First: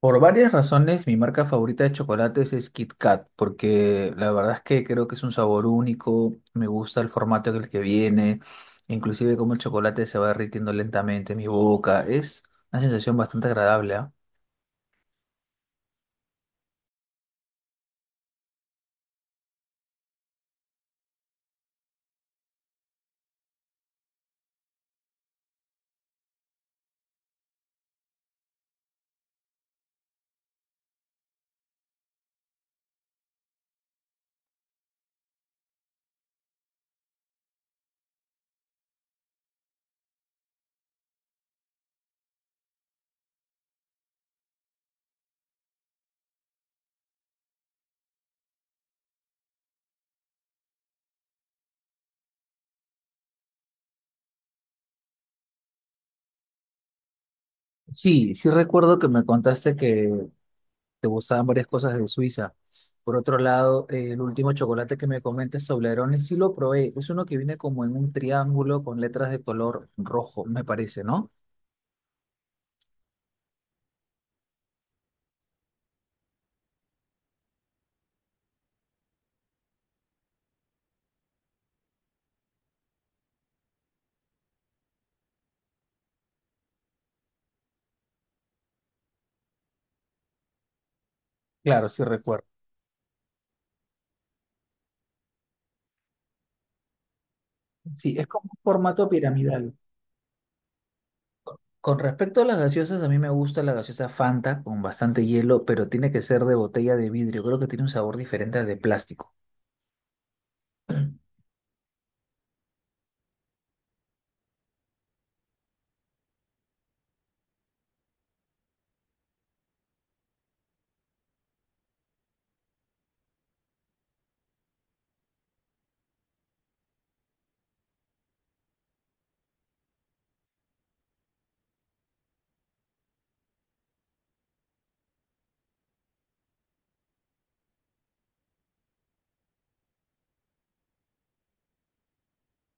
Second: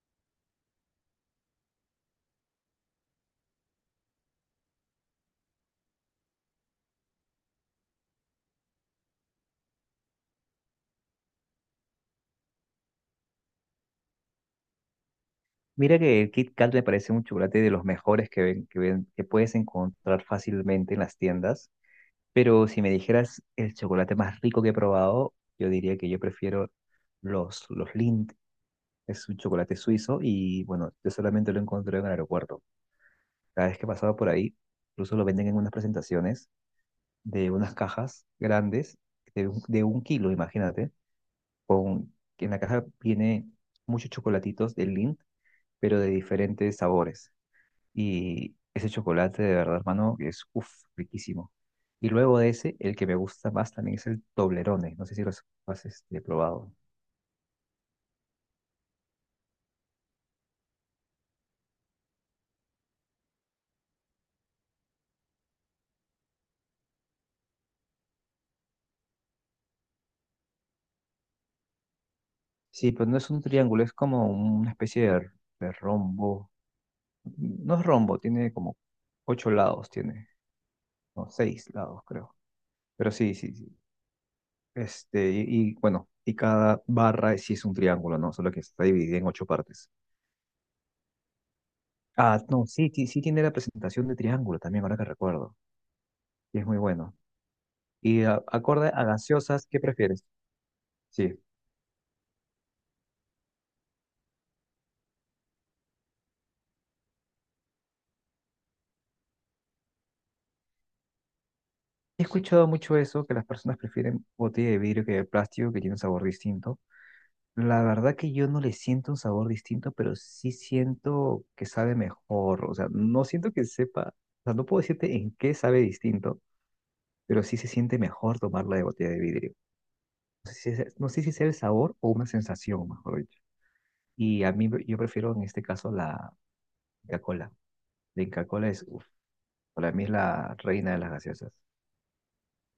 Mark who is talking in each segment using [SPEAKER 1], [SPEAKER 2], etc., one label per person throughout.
[SPEAKER 1] Por varias razones, mi marca favorita de chocolates es Kit Kat, porque la verdad es que creo que es un sabor único, me gusta el formato en el que viene, inclusive cómo el chocolate se va derritiendo lentamente en mi boca, es una sensación bastante agradable, ¿ah?
[SPEAKER 2] Mira que el Kit Kat me parece un chocolate de los mejores que puedes encontrar fácilmente en las tiendas, pero si me dijeras el chocolate más rico que he probado, yo diría que yo prefiero los Lindt, es un chocolate suizo y bueno, yo solamente lo encontré en el aeropuerto. Cada vez que pasaba por ahí, incluso lo venden en unas presentaciones de unas cajas grandes de un kilo, imagínate, que en la caja viene muchos chocolatitos de Lindt, pero de diferentes sabores. Y ese chocolate de verdad, hermano, que es uff, riquísimo. Y luego de ese, el que me gusta más también es el Toblerone. No sé si lo has probado.
[SPEAKER 1] Sí, sí recuerdo que me contaste que te gustaban varias cosas de Suiza. Por otro lado, el último chocolate que me comentas, Toblerone, sí lo probé, es uno que viene como en un triángulo con letras de color rojo, me parece, ¿no?
[SPEAKER 2] Sí, pero no es un triángulo, es como una especie de rombo. No es rombo, tiene como ocho lados, tiene, no, seis lados, creo. Pero sí, sí, sí. Este, y, bueno, y cada barra sí es un triángulo, ¿no? Solo que está dividida en ocho partes.
[SPEAKER 1] Claro, sí
[SPEAKER 2] Ah,
[SPEAKER 1] recuerdo.
[SPEAKER 2] no, sí, sí, sí tiene la presentación de triángulo también, ahora que recuerdo. Y es muy bueno.
[SPEAKER 1] Sí,
[SPEAKER 2] Y
[SPEAKER 1] es como un
[SPEAKER 2] acorde a
[SPEAKER 1] formato
[SPEAKER 2] gaseosas,
[SPEAKER 1] piramidal.
[SPEAKER 2] ¿qué prefieres? Sí, he
[SPEAKER 1] Con respecto a las gaseosas, a mí me gusta la gaseosa Fanta con bastante hielo, pero tiene que ser de botella de vidrio. Creo que tiene un sabor diferente al de plástico.
[SPEAKER 2] escuchado mucho eso, que las personas prefieren botella de vidrio que de plástico, que tiene un sabor distinto. La verdad que yo no le siento un sabor distinto, pero sí siento que sabe mejor. O sea, no siento que sepa, o sea, no puedo decirte en qué sabe distinto, pero sí se siente mejor tomarla de botella de vidrio. No sé si es, no sé si sea el sabor o una sensación, mejor dicho. Y a mí, yo prefiero en este caso la Coca-Cola. La Coca-Cola es, uf, para mí es la reina de las gaseosas.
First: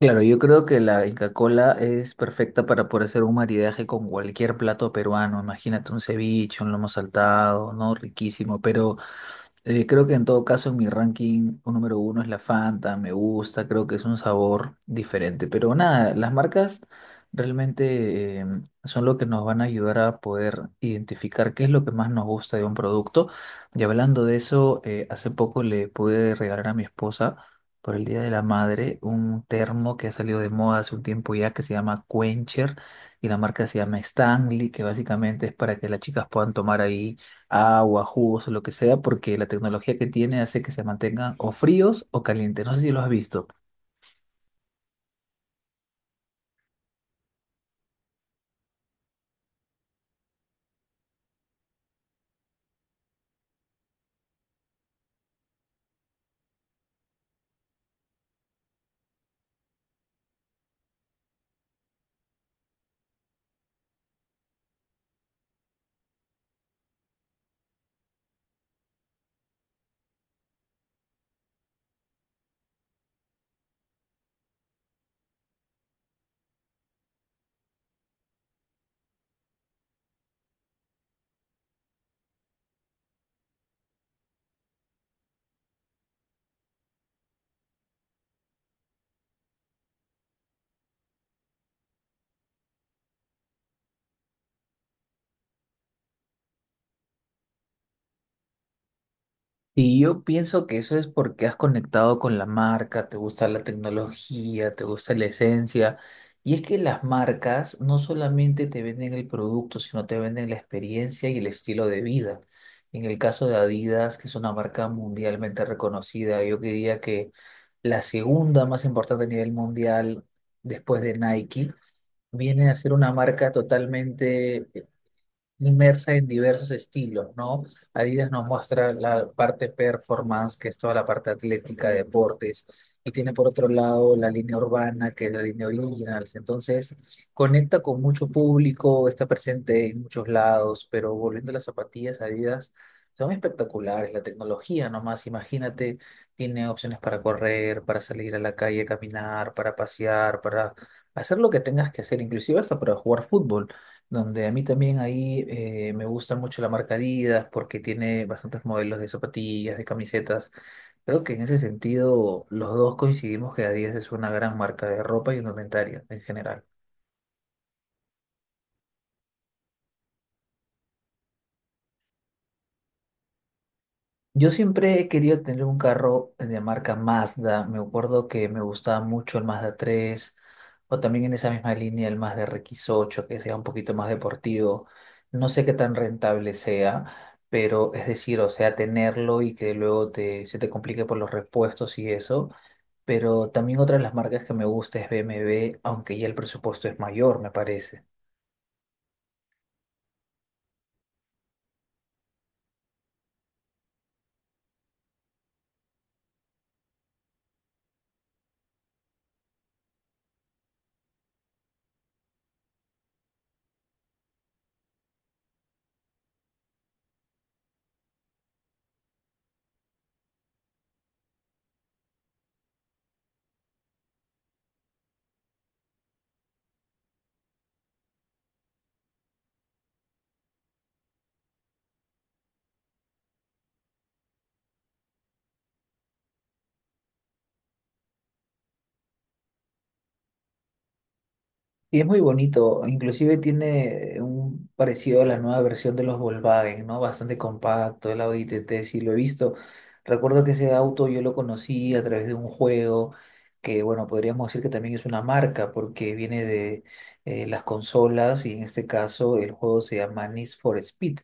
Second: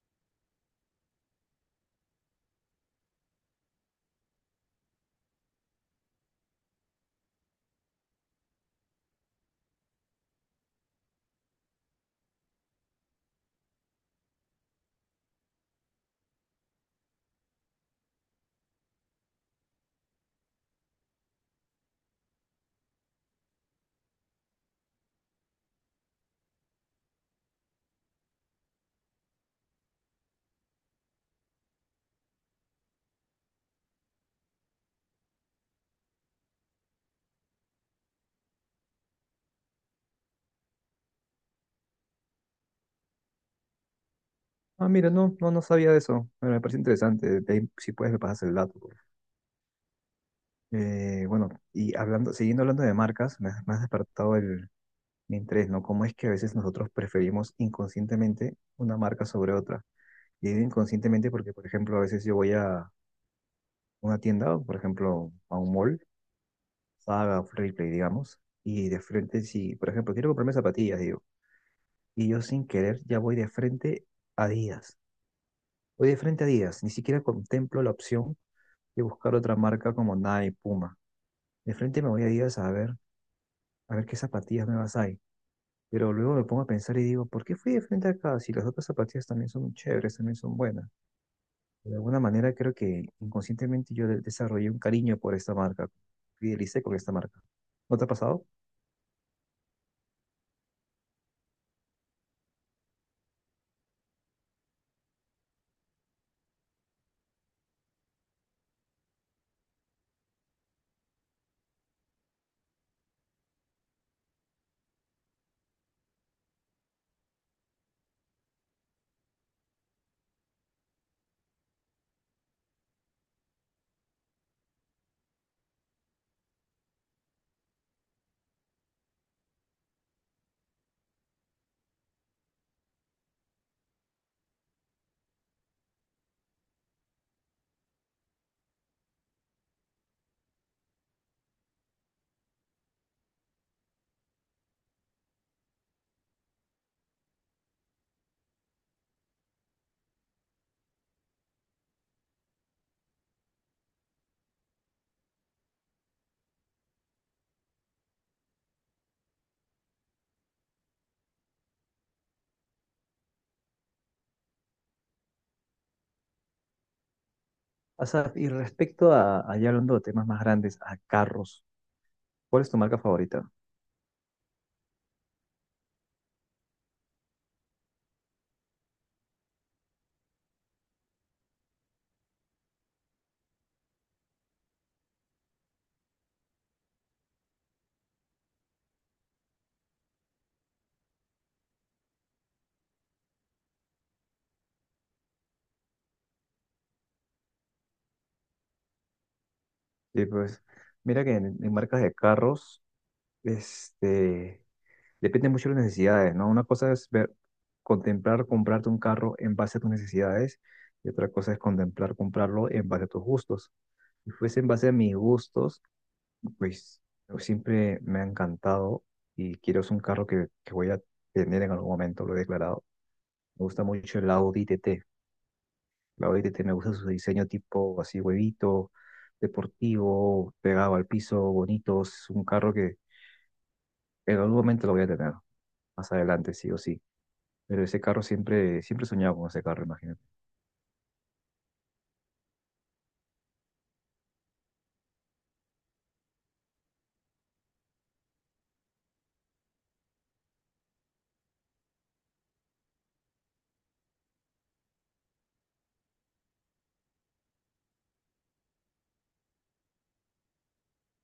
[SPEAKER 1] Claro, yo creo que la Inca-Cola es perfecta para poder hacer un maridaje con cualquier plato peruano. Imagínate un ceviche, un lomo saltado, ¿no? Riquísimo. Pero creo que en todo caso en mi ranking un número uno es la Fanta, me gusta, creo que es un sabor diferente. Pero nada, las marcas realmente son lo que nos van a ayudar a poder identificar qué es lo que más nos gusta de un producto. Y hablando de eso, hace poco le pude regalar a mi esposa por el Día de la Madre un termo que ha salido de moda hace un tiempo ya que se llama Quencher y la marca se llama Stanley, que básicamente es para que las chicas puedan tomar ahí agua, jugos o lo que sea, porque la tecnología que tiene hace que se mantengan o fríos o calientes. No sé si lo has visto.
[SPEAKER 2] Ah, mira, no, no, no sabía de eso. Bueno, me parece interesante. De ahí, si puedes, me pasas el dato, por favor. Bueno, y siguiendo hablando de marcas, me has despertado mi interés, ¿no? Cómo es que a veces nosotros preferimos inconscientemente una marca sobre otra. Y digo inconscientemente porque, por ejemplo, a veces yo voy a una tienda, o, por ejemplo, a un mall, Saga, Play, digamos, y de frente, si, por ejemplo, quiero comprarme zapatillas, digo, y yo sin querer ya voy de frente a Adidas. Voy de frente a Adidas, ni siquiera contemplo la opción y buscar otra marca como Nike, Puma. De frente me voy a Adidas a ver qué zapatillas nuevas hay. Pero luego me pongo a pensar y digo, ¿por qué fui de frente acá si las otras zapatillas también son chéveres, también son buenas? De alguna manera creo que inconscientemente yo desarrollé un cariño por esta marca, fidelicé con esta marca. ¿No te ha pasado?
[SPEAKER 1] Y yo pienso que eso es porque has conectado con la marca, te gusta la tecnología, te gusta la esencia. Y es que las marcas no solamente te venden el producto, sino te venden la experiencia y el estilo de vida. En el caso de Adidas, que es una marca mundialmente reconocida, yo diría que la segunda más importante a nivel mundial después de Nike viene a ser una marca totalmente inmersa en diversos estilos, ¿no? Adidas nos muestra la parte performance, que es toda la parte atlética, deportes, y tiene por otro lado la línea urbana, que es la línea originals. Entonces, conecta con mucho público, está presente en muchos lados, pero volviendo a las zapatillas, Adidas. Son espectaculares, la tecnología nomás, imagínate, tiene opciones para correr, para salir a la calle, caminar, para pasear, para hacer lo que tengas que hacer, inclusive hasta para jugar fútbol donde a mí también ahí me gusta mucho la marca Adidas porque tiene bastantes modelos de zapatillas, de camisetas. Creo que en ese sentido los dos coincidimos que Adidas es una gran marca de ropa y indumentaria en general.
[SPEAKER 2] Asaf, y respecto a, allá hablando de temas más grandes, a carros, ¿cuál es tu marca favorita?
[SPEAKER 1] Yo siempre he querido tener un carro de marca Mazda. Me acuerdo que me gustaba mucho el Mazda 3, o también en esa misma línea el Mazda rx ocho, que sea un poquito más deportivo. No sé qué tan rentable sea, pero es decir, o sea, tenerlo y que luego se te complique por los repuestos y eso. Pero también otra de las marcas que me gusta es BMW, aunque ya el presupuesto es mayor, me parece.
[SPEAKER 2] Y pues, mira que en marcas de carros, este, depende mucho de las necesidades, ¿no? Una cosa es ver, contemplar comprarte un carro en base a tus necesidades y otra cosa es contemplar comprarlo en base a tus gustos. Si fuese en base a mis gustos, pues yo siempre me ha encantado y quiero es un carro que voy a tener en algún momento, lo he declarado. Me gusta mucho el Audi TT. El Audi TT me gusta su diseño tipo así huevito, deportivo, pegado al piso, bonito. Es un carro que en algún momento lo voy a tener, más adelante, sí o sí. Pero ese carro siempre, siempre soñaba con ese carro, imagínate.
[SPEAKER 1] Y es muy bonito, inclusive tiene un parecido a la nueva versión de los Volkswagen, ¿no? Bastante compacto, el Audi TT, sí lo he visto. Recuerdo que ese auto yo lo conocí a través de un juego que, bueno, podríamos decir que también es una marca porque viene de las consolas y en este caso el juego se llama Need for Speed,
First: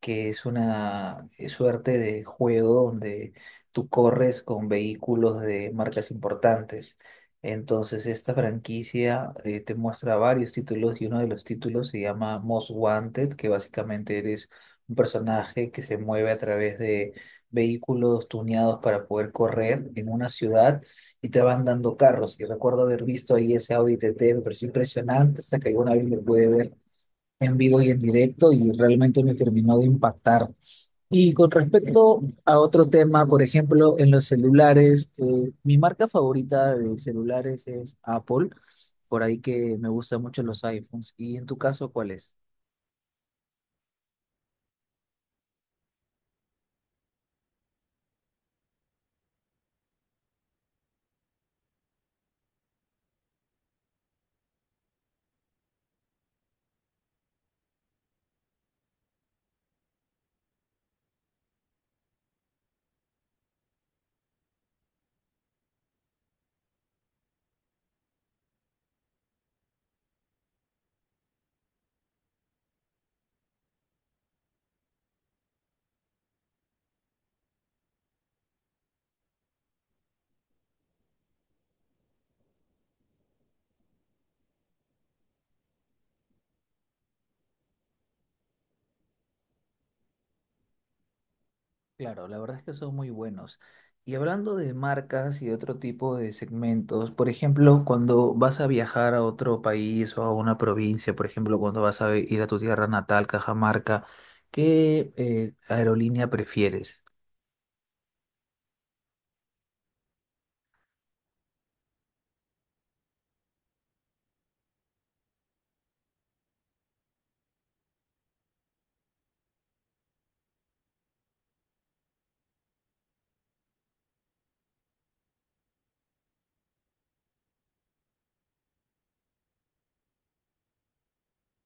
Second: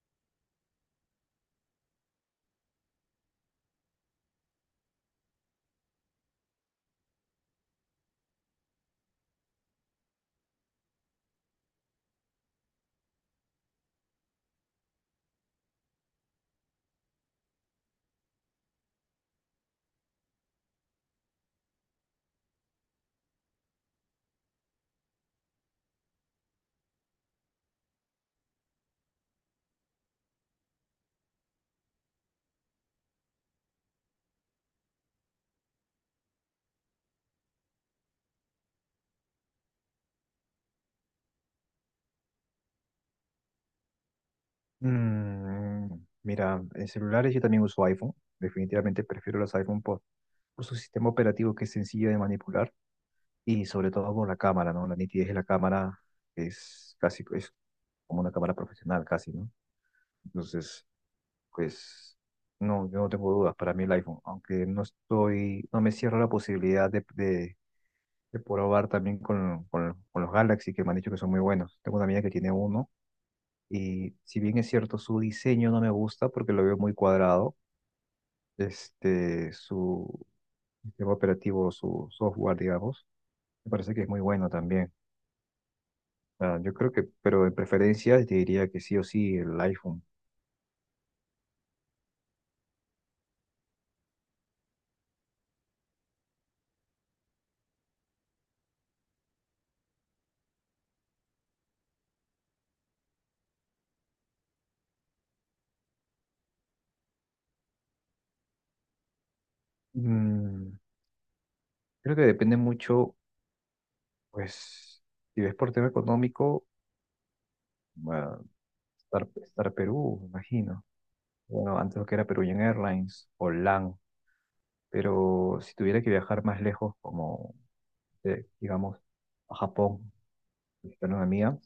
[SPEAKER 1] que es una suerte de juego donde tú corres con vehículos de marcas importantes. Entonces, esta franquicia te muestra varios títulos y uno de los títulos se llama Most Wanted, que básicamente eres un personaje que se mueve a través de vehículos tuneados para poder correr en una ciudad y te van dando carros. Y recuerdo haber visto ahí ese Audi TT, me pareció impresionante hasta que alguna vez me pude ver en vivo y en directo y realmente me terminó de impactar. Y con respecto a otro tema, por ejemplo, en los celulares, mi marca favorita de celulares es Apple, por ahí que me gustan mucho los iPhones. ¿Y en tu caso, cuál es?
[SPEAKER 2] Mm, Mira, en celulares yo también uso iPhone. Definitivamente prefiero los iPhone por su sistema operativo que es sencillo de manipular y sobre todo por la cámara, ¿no? La nitidez de la cámara es casi es como una cámara profesional, casi, ¿no? Entonces, pues, no, yo no tengo dudas. Para mí el iPhone, aunque no estoy, no me cierro la posibilidad de probar también con los Galaxy que me han dicho que son muy buenos. Tengo una amiga que tiene uno. Y si bien es cierto, su diseño no me gusta porque lo veo muy cuadrado, su sistema operativo, su software, digamos, me parece que es muy bueno también. Ah, yo creo que, pero en preferencias te diría que sí o sí el iPhone.
[SPEAKER 1] Claro, la verdad es que son muy buenos. Y hablando de marcas y otro tipo de segmentos, por ejemplo, cuando vas a viajar a otro país o a una provincia, por ejemplo, cuando vas a ir a tu tierra natal, Cajamarca, ¿qué aerolínea prefieres?
[SPEAKER 2] Mm, Creo que depende mucho, pues, si ves por tema económico, bueno, Star Perú, me imagino. Bueno, antes lo que era Peruvian Airlines o LAN, pero si tuviera que viajar más lejos, como, digamos, a Japón con una amiga,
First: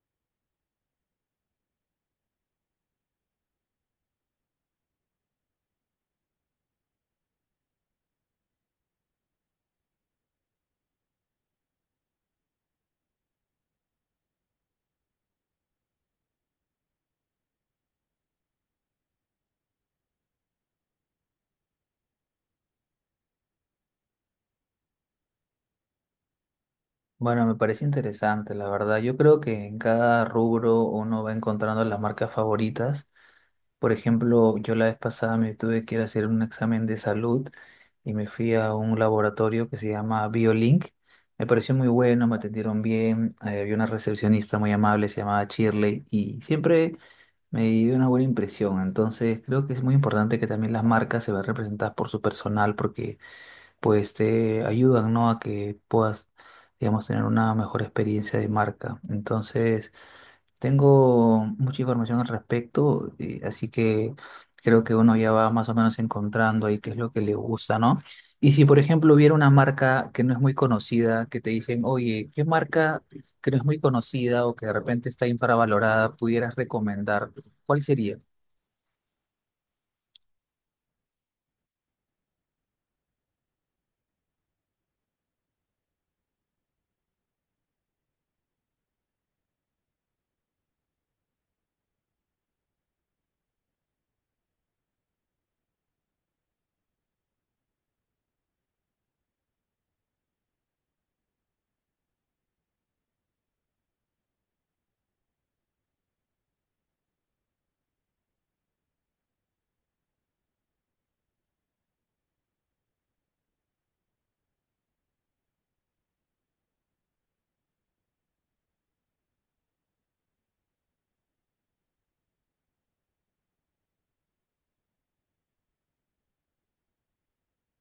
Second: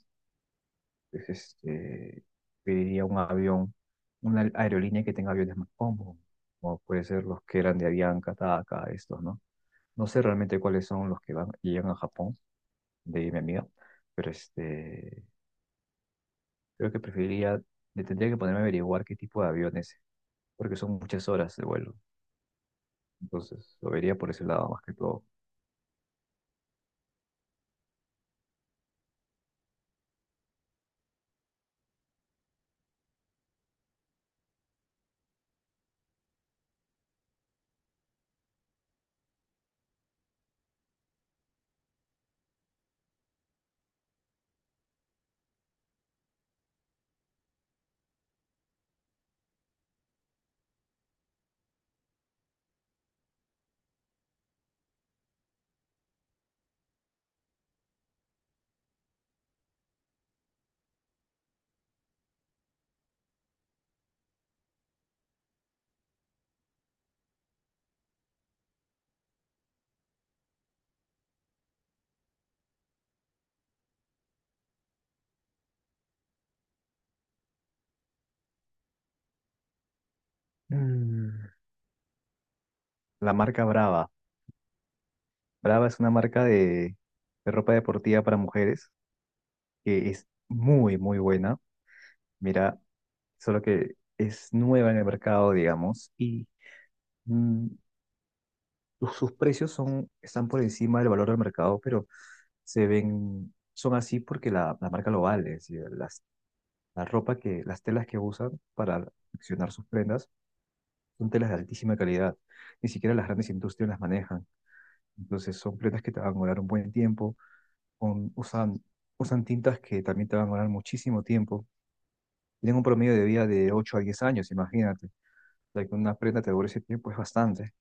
[SPEAKER 2] pues pediría un avión, una aerolínea que tenga aviones más cómodos, como puede ser los que eran de Avianca, TACA, estos, ¿no? No sé realmente cuáles son los que van y llegan a Japón, de mi amiga, pero este, creo que preferiría, le tendría que ponerme a averiguar qué tipo de aviones, porque son muchas horas de vuelo, entonces lo vería por ese lado más que todo.
[SPEAKER 1] Bueno, me parece interesante, la verdad. Yo creo que en cada rubro uno va encontrando las marcas favoritas. Por ejemplo, yo la vez pasada me tuve que ir a hacer un examen de salud y me fui a un laboratorio que se llama BioLink. Me pareció muy bueno, me atendieron bien, había una recepcionista muy amable, se llamaba Shirley, y siempre me dio una buena impresión. Entonces, creo que es muy importante que también las marcas se vean representadas por su personal porque pues te ayudan, ¿no?, a que puedas, digamos, tener una mejor experiencia de marca. Entonces, tengo mucha información al respecto, así que creo que uno ya va más o menos encontrando ahí qué es lo que le gusta, ¿no? Y si, por ejemplo, hubiera una marca que no es muy conocida, que te dicen, oye, ¿qué marca que no es muy conocida o que de repente está infravalorada pudieras recomendar? ¿Cuál sería?
[SPEAKER 2] Mm, La marca Brava. Brava es una marca de ropa deportiva para mujeres que es muy, muy buena. Mira, solo que es nueva en el mercado, digamos, y mm, sus precios son, están por encima del valor del mercado, pero se ven, son así porque la marca lo vale. Es decir, las telas que usan para confeccionar sus prendas son telas de altísima calidad. Ni siquiera las grandes industrias las manejan. Entonces son prendas que te van a durar un buen tiempo, usan, usan tintas que también te van a durar muchísimo tiempo. Tienen un promedio de vida de 8 a 10 años, imagínate. De que una prenda te dure ese tiempo es bastante,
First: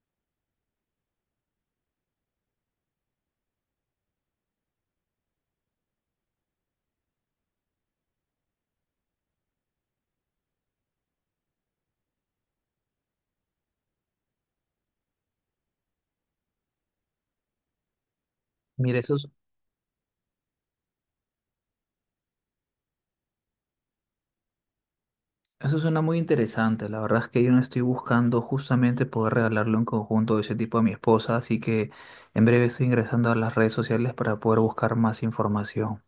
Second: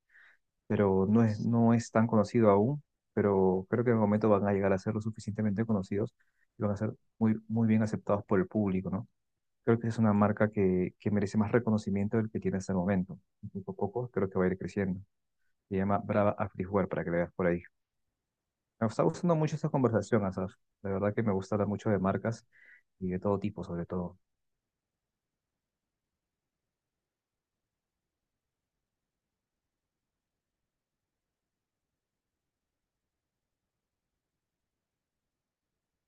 [SPEAKER 2] pero no es tan conocido aún, pero creo que en el momento van a llegar a ser lo suficientemente conocidos y van a ser muy, muy bien aceptados por el público, ¿no? Creo que es una marca que merece más reconocimiento del que tiene hasta el momento. Y poco a poco creo que va a ir creciendo. Se llama Brava Activewear para que le veas por ahí. Me
[SPEAKER 1] Mira,
[SPEAKER 2] está
[SPEAKER 1] eso,
[SPEAKER 2] gustando mucho esta conversación, Asaf. La verdad que me gusta hablar mucho de marcas y de todo tipo, sobre todo.
[SPEAKER 1] eso suena muy interesante. La verdad es que yo no estoy buscando justamente poder regalarle un conjunto de ese tipo a mi esposa, así que en breve estoy ingresando a las redes sociales para poder buscar más información.